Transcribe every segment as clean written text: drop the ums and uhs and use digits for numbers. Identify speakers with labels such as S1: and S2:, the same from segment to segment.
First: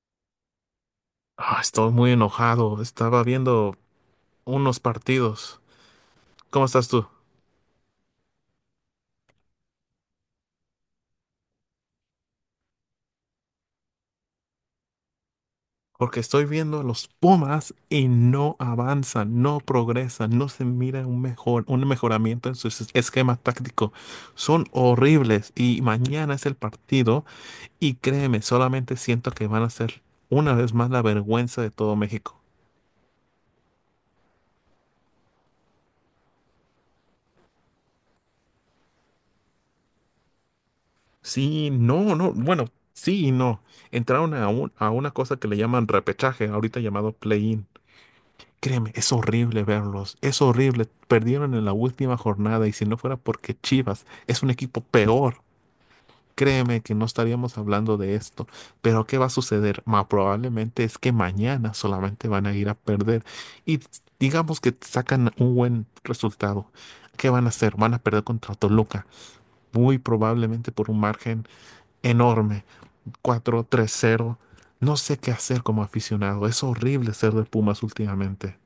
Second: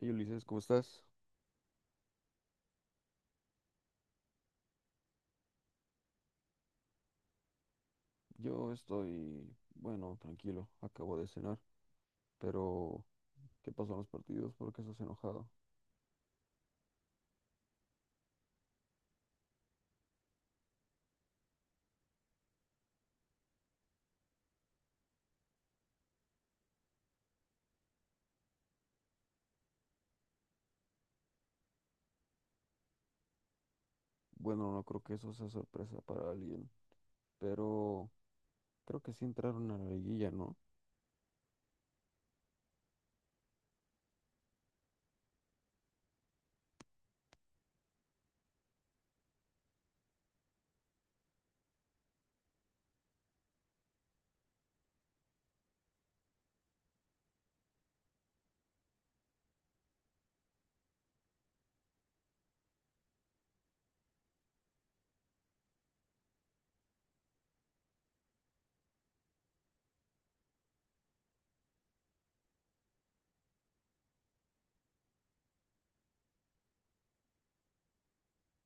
S1: Hey Ulises, ¿cómo estás?
S2: Ah, estoy muy enojado. Estaba viendo unos partidos. ¿Cómo estás tú?
S1: Yo estoy, bueno, tranquilo, acabo de cenar, pero ¿qué pasó en los partidos? ¿Por qué estás enojado?
S2: Porque estoy viendo a los Pumas y no avanzan, no progresan, no se mira un mejor, un mejoramiento en esquema táctico. Son horribles y mañana es el partido y créeme, solamente siento que van a ser una vez más la vergüenza de todo México.
S1: Bueno, no creo que eso sea sorpresa para alguien, pero creo que sí entraron a la liguilla, ¿no?
S2: Sí, no, no, bueno, sí y no. A una cosa que le llaman repechaje, ahorita llamado play-in. Créeme, es horrible verlos, es horrible. Perdieron en la última jornada y si no fuera porque Chivas es un equipo peor, créeme que no estaríamos hablando de esto. Pero ¿qué va a suceder? Probablemente es que mañana solamente van a ir a perder y digamos que sacan un buen resultado. ¿Qué van a hacer? Van a perder contra Toluca, muy probablemente por un margen enorme, 4-3-0. No sé qué hacer como aficionado, es horrible ser de Pumas últimamente.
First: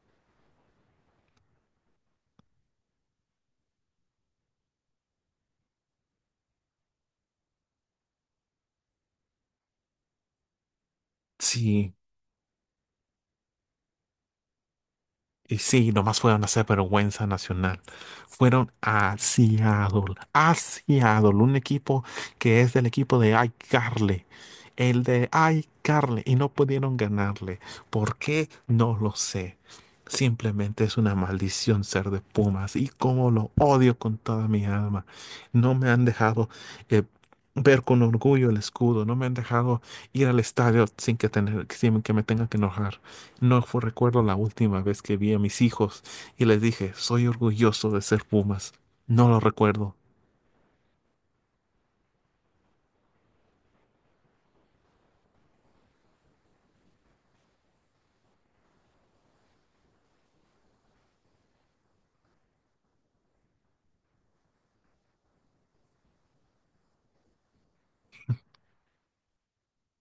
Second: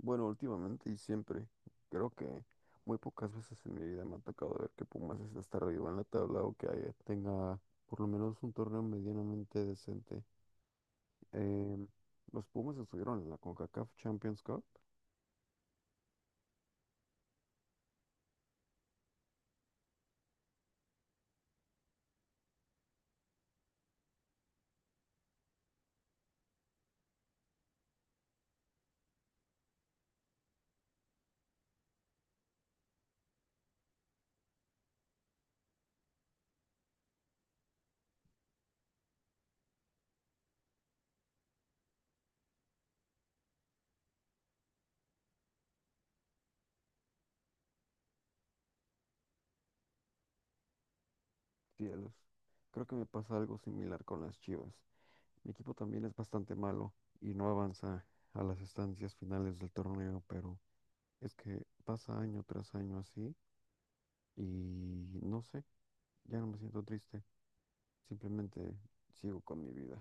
S1: Bueno, últimamente y siempre, creo que muy pocas veces en mi vida me ha tocado ver que Pumas esté hasta arriba en la tabla o que tenga por lo menos un torneo medianamente decente. Em,
S2: Sí.
S1: los Pumas estuvieron en la CONCACAF Champions Cup.
S2: Y sí, nomás fueron a hacer vergüenza nacional. Fueron a Seattle, un equipo que es del equipo de iCarly. El de iCarly y no pudieron ganarle. ¿Por qué? No lo sé. Simplemente es una maldición ser de Pumas y cómo lo odio con toda mi alma. No me han dejado eh, ver con orgullo el escudo, no me han dejado ir al estadio sin que, tener, sin que me tengan que enojar. No fue, recuerdo la última vez que vi a mis hijos y les dije, soy orgulloso de ser Pumas. No lo recuerdo.
S1: Cielos. Creo que me pasa algo similar con las Chivas. Mi equipo también es bastante malo y no avanza a las estancias finales del torneo, pero es que pasa año tras año así y no sé, ya no me siento triste, simplemente sigo con mi vida.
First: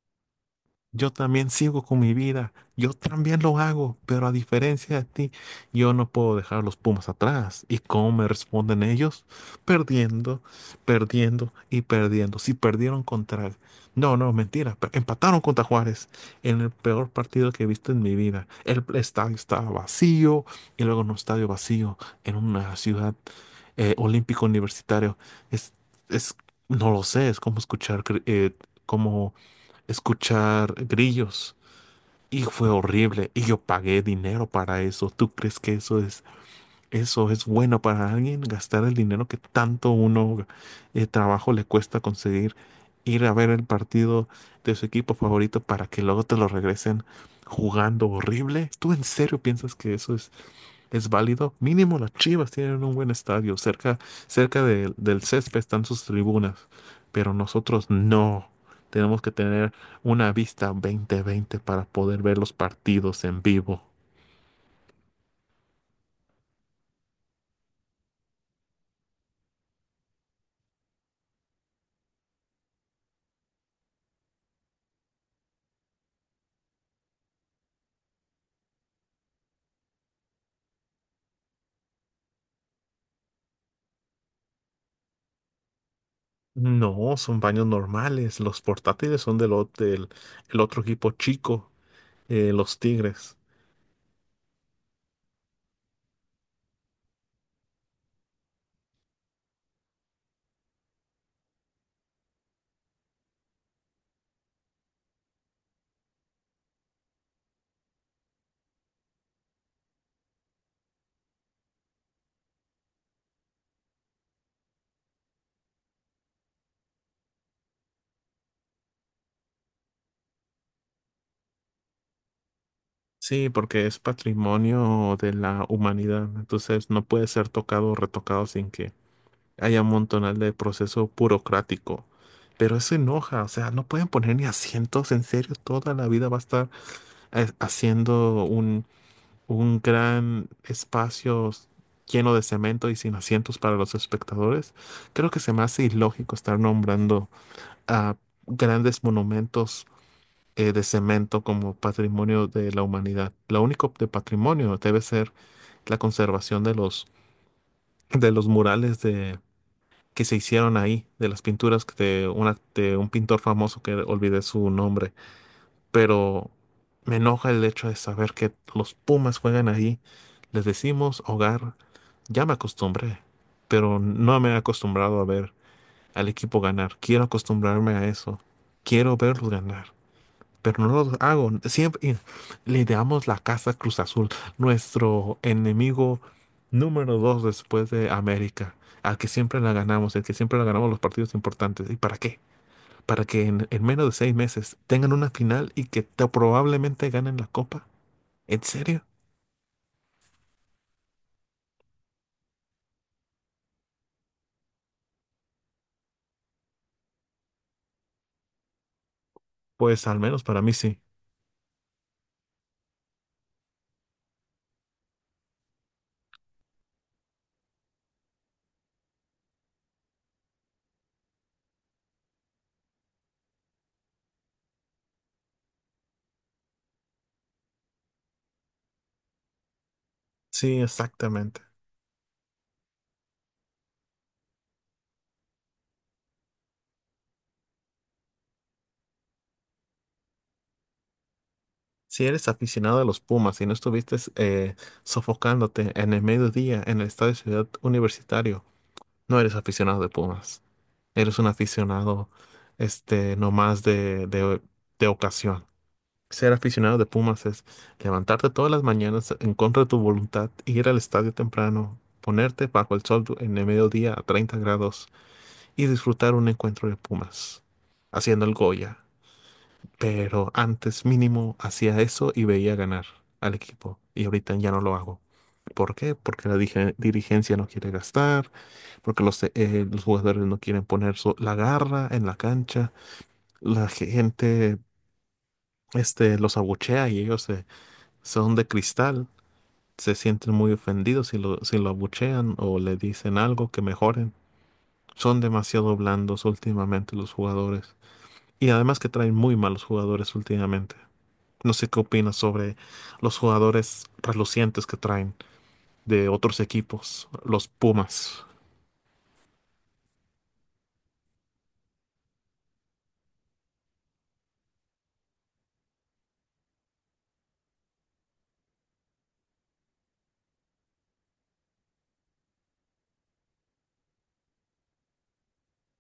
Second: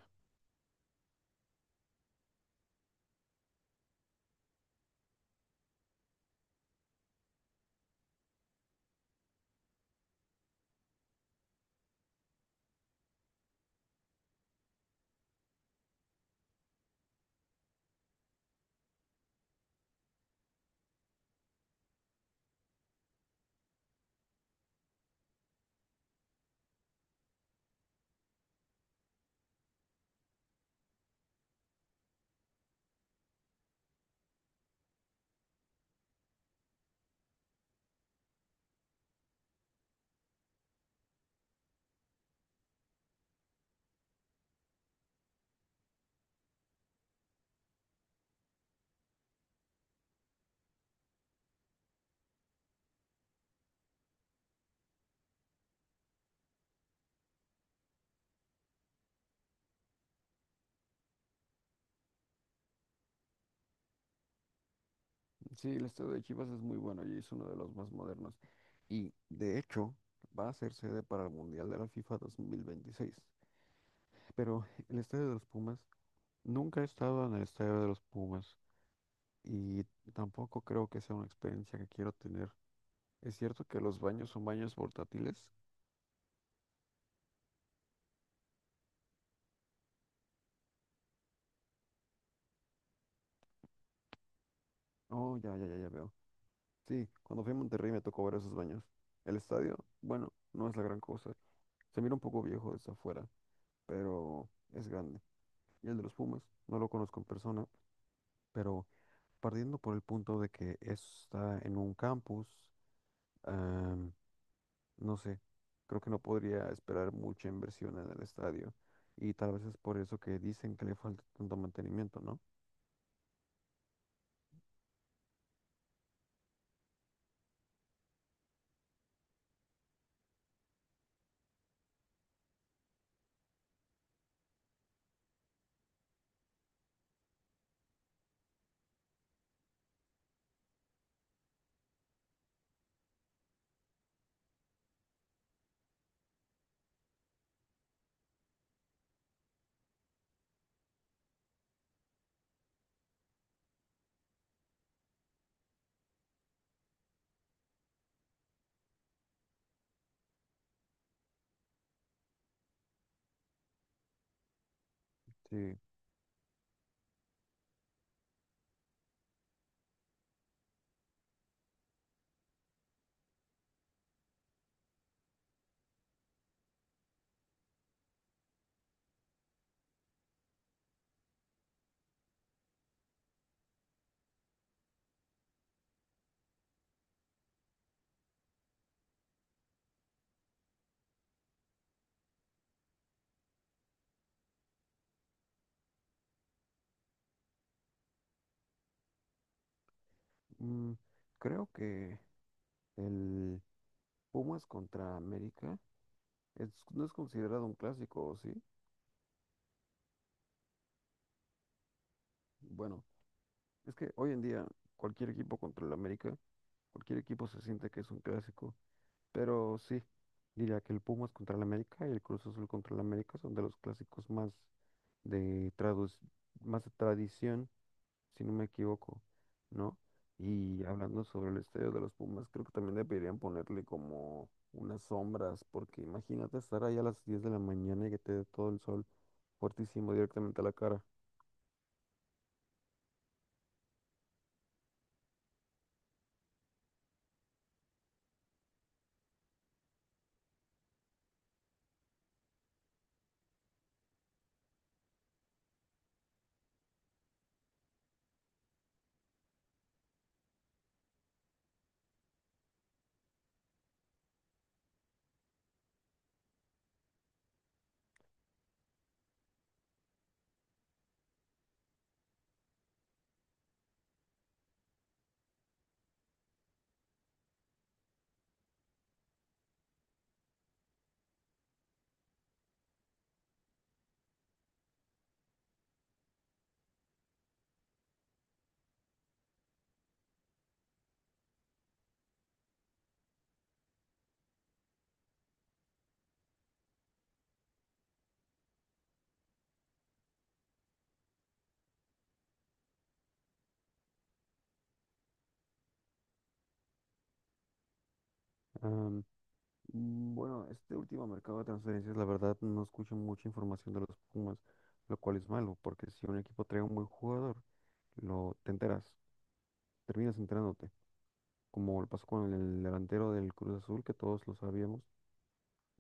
S2: Yo también sigo con mi vida, yo también lo hago, pero a diferencia de ti, yo no puedo dejar los Pumas atrás. ¿Y cómo me responden ellos? Perdiendo, perdiendo y perdiendo. No, no, mentira, empataron contra Juárez en el peor partido que he visto en mi vida. El estadio estaba vacío y luego en un estadio vacío en una ciudad olímpico universitario. Es, es, no lo sé, es como escuchar, como escuchar grillos. Y fue horrible. Y yo pagué dinero para eso. ¿Tú crees que eso es bueno para alguien? Gastar el dinero que tanto uno trabajo le cuesta conseguir. Ir a ver el partido de su equipo favorito para que luego te lo regresen jugando horrible. ¿Tú en serio piensas que eso es válido? Mínimo las Chivas tienen un buen estadio. Cerca, cerca del césped están sus tribunas. Pero nosotros no. Tenemos que tener una vista 20/20 para poder ver los partidos en vivo.
S1: Sí, el estadio de Chivas es muy bueno y es uno de los más modernos y de hecho va a ser sede para el Mundial de la FIFA 2026, pero el estadio de los Pumas, nunca he estado en el estadio de los Pumas, y tampoco creo que sea una experiencia que quiero tener. ¿Es cierto que los baños son baños portátiles?
S2: No, son baños normales. Los portátiles son el otro equipo chico, los Tigres.
S1: Oh, ya, ya, ya, ya veo. Sí, cuando fui a Monterrey me tocó ver esos baños. El estadio, bueno, no es la gran cosa. Se mira un poco viejo desde afuera, pero es grande. Y el de los Pumas, no lo conozco en persona, pero partiendo por el punto de que está en un campus, no sé, creo que no podría esperar mucha inversión en el estadio y tal vez es por eso que dicen que le falta tanto mantenimiento, ¿no?
S2: Sí, porque es patrimonio de la humanidad. Entonces no puede ser tocado o retocado sin que haya un montonal de proceso burocrático. Pero eso enoja, o sea, no pueden poner ni asientos, en serio, toda la vida va a estar haciendo un gran espacio lleno de cemento y sin asientos para los espectadores. Creo que se me hace ilógico estar nombrando a grandes monumentos de cemento como patrimonio de la humanidad. Lo único de patrimonio debe ser la conservación de los murales que se hicieron ahí, de las pinturas de un pintor famoso que olvidé su nombre,
S1: Sí,
S2: pero me enoja el hecho de saber que los Pumas juegan ahí. Les decimos hogar, ya me acostumbré, pero no me he acostumbrado a ver al equipo ganar. Quiero acostumbrarme a eso. Quiero verlos ganar, pero no lo hago. Siempre le damos la casa a Cruz Azul, nuestro enemigo número 2 después de América, al que siempre la ganamos, el que siempre la ganamos los partidos importantes. ¿Y para qué? Para que en menos de 6 meses tengan una final y que probablemente ganen la copa. ¿En serio?
S1: mm, creo que el Pumas contra América no es considerado un clásico, ¿o sí?
S2: Pues al menos para mí sí.
S1: Bueno, es que hoy en día cualquier equipo contra el América, cualquier equipo se siente que es un clásico, pero sí, diría que el Pumas contra el América y el Cruz Azul contra el América son de los clásicos más de tradu- más de tradición, si no me equivoco, ¿no?
S2: Sí,
S1: Y hablando sobre el
S2: exactamente.
S1: estadio de los Pumas, creo que también deberían ponerle como unas sombras, porque imagínate estar ahí a las 10 de la mañana y que te dé todo el sol fuertísimo directamente a la cara.
S2: Si eres aficionado a los Pumas y no estuviste sofocándote en el mediodía en el estadio Ciudad Universitario, no eres aficionado de Pumas. Eres un aficionado, nomás de ocasión. Ser aficionado de Pumas es levantarte todas las mañanas en contra de tu voluntad, ir al estadio temprano, ponerte bajo el sol en el mediodía a 30 grados y disfrutar un encuentro de Pumas, haciendo el Goya. Pero antes mínimo hacía eso y veía ganar al equipo y ahorita ya no lo hago. ¿Por qué? Porque la dirigencia no quiere gastar, porque los jugadores no quieren poner la garra en la cancha, la gente los abuchea y ellos se son de cristal, se sienten muy ofendidos si lo abuchean o le dicen algo que mejoren. Son demasiado blandos últimamente los jugadores. Y además que traen muy malos jugadores últimamente. No sé qué opinas sobre los jugadores relucientes que traen de otros equipos, los Pumas.
S1: Am, bueno, este último mercado de transferencias, la verdad, no escucho mucha información de los Pumas, lo cual es malo, porque si un equipo trae un buen jugador, lo te enteras, terminas enterándote, como lo pasó con el delantero del Cruz Azul, que todos lo sabíamos,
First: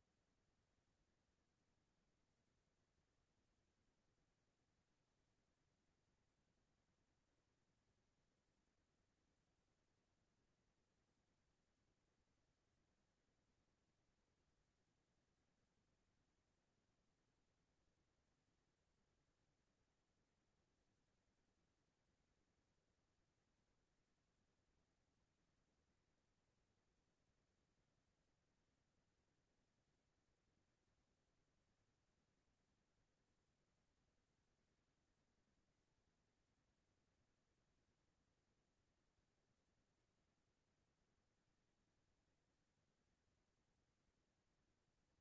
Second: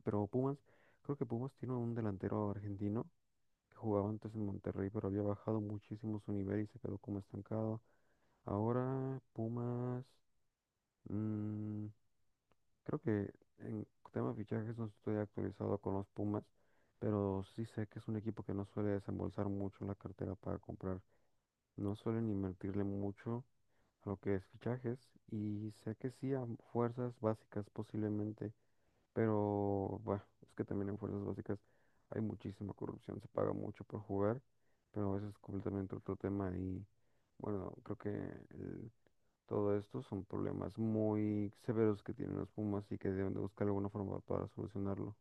S1: pero Pumas, creo que Pumas tiene un delantero argentino que jugaba antes en Monterrey, pero había bajado muchísimo su nivel y se quedó como estancado. Ahora Pumas, mm, creo que en tema de fichajes no estoy actualizado con los Pumas, pero sí sé que es un equipo que no suele desembolsar mucho la cartera para comprar, no suelen invertirle mucho a lo que es fichajes y sé que sí a fuerzas básicas posiblemente, pero, bueno, es que también en fuerzas básicas hay muchísima corrupción, se paga mucho por jugar, pero eso es completamente otro tema y, bueno, creo que todo esto son problemas muy severos que tienen los Pumas y que deben de buscar alguna forma para solucionarlo.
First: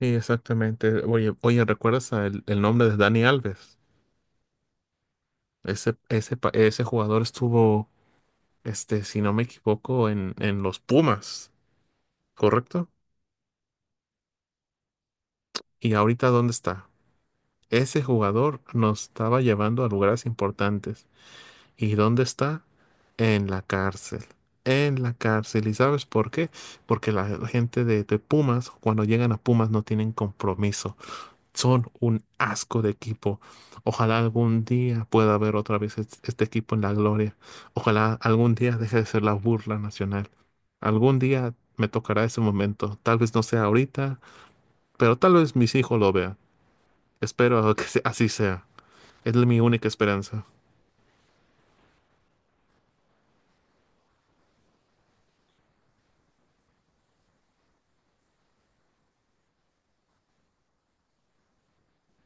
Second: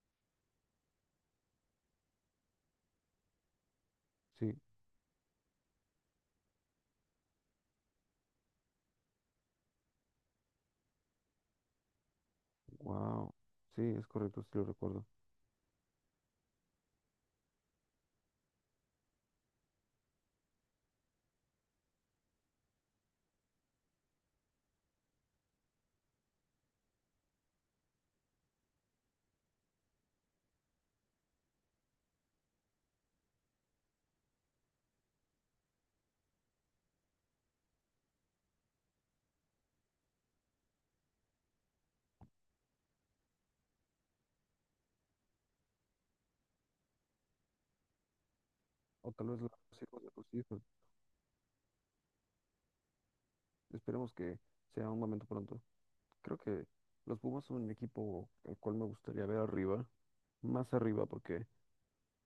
S2: Sí, exactamente. Oye, ¿recuerdas el nombre de Dani Alves?
S1: Sí,
S2: Ese jugador estuvo, si no me equivoco, en los Pumas, ¿correcto?
S1: wow, sí, es correcto, sí lo recuerdo.
S2: ¿Y ahorita dónde está? Ese jugador nos estaba llevando a lugares importantes. ¿Y dónde está? En la cárcel. En la cárcel. ¿Y sabes por qué? Porque la gente de Pumas, cuando llegan a Pumas, no tienen compromiso. Son un asco de equipo. Ojalá algún día pueda haber otra vez este equipo en la gloria. Ojalá algún día deje de ser la burla nacional. Algún día me tocará ese momento. Tal vez no sea ahorita, pero tal vez mis hijos lo vean. Espero que así sea.
S1: O tal
S2: Es
S1: vez los
S2: mi única
S1: hijos de tus
S2: esperanza.
S1: hijos. Esperemos que sea un momento pronto. Creo que los Pumas son un equipo al cual me gustaría ver arriba, más arriba, porque,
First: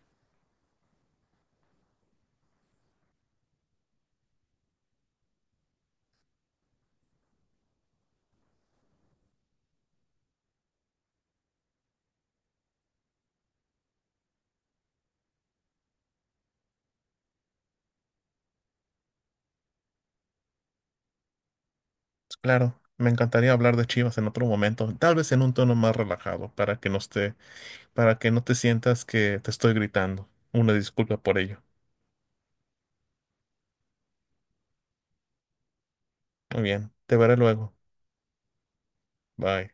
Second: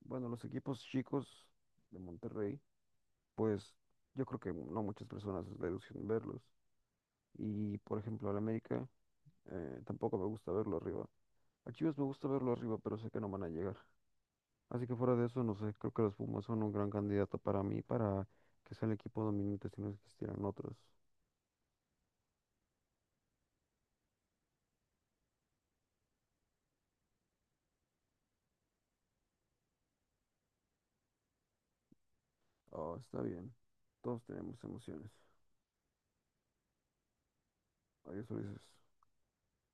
S1: bueno, los equipos chicos de Monterrey, pues yo creo que no muchas personas les gustan verlos. Y por ejemplo, al América, tampoco me gusta verlo arriba. A Chivas me gusta verlo arriba, pero sé que no van a llegar. Así que fuera de eso, no sé, creo que los Pumas son un gran candidato para mí, para que sea el equipo dominante si no existieran otros.
S2: Claro, me encantaría hablar de Chivas en otro momento, tal vez en un tono más relajado, para que no esté, para que no te sientas que te estoy gritando. Una disculpa por ello.
S1: Oh, está bien. Todos tenemos emociones.
S2: Muy bien, te veré luego.
S1: Adiós, Ulises.
S2: Bye.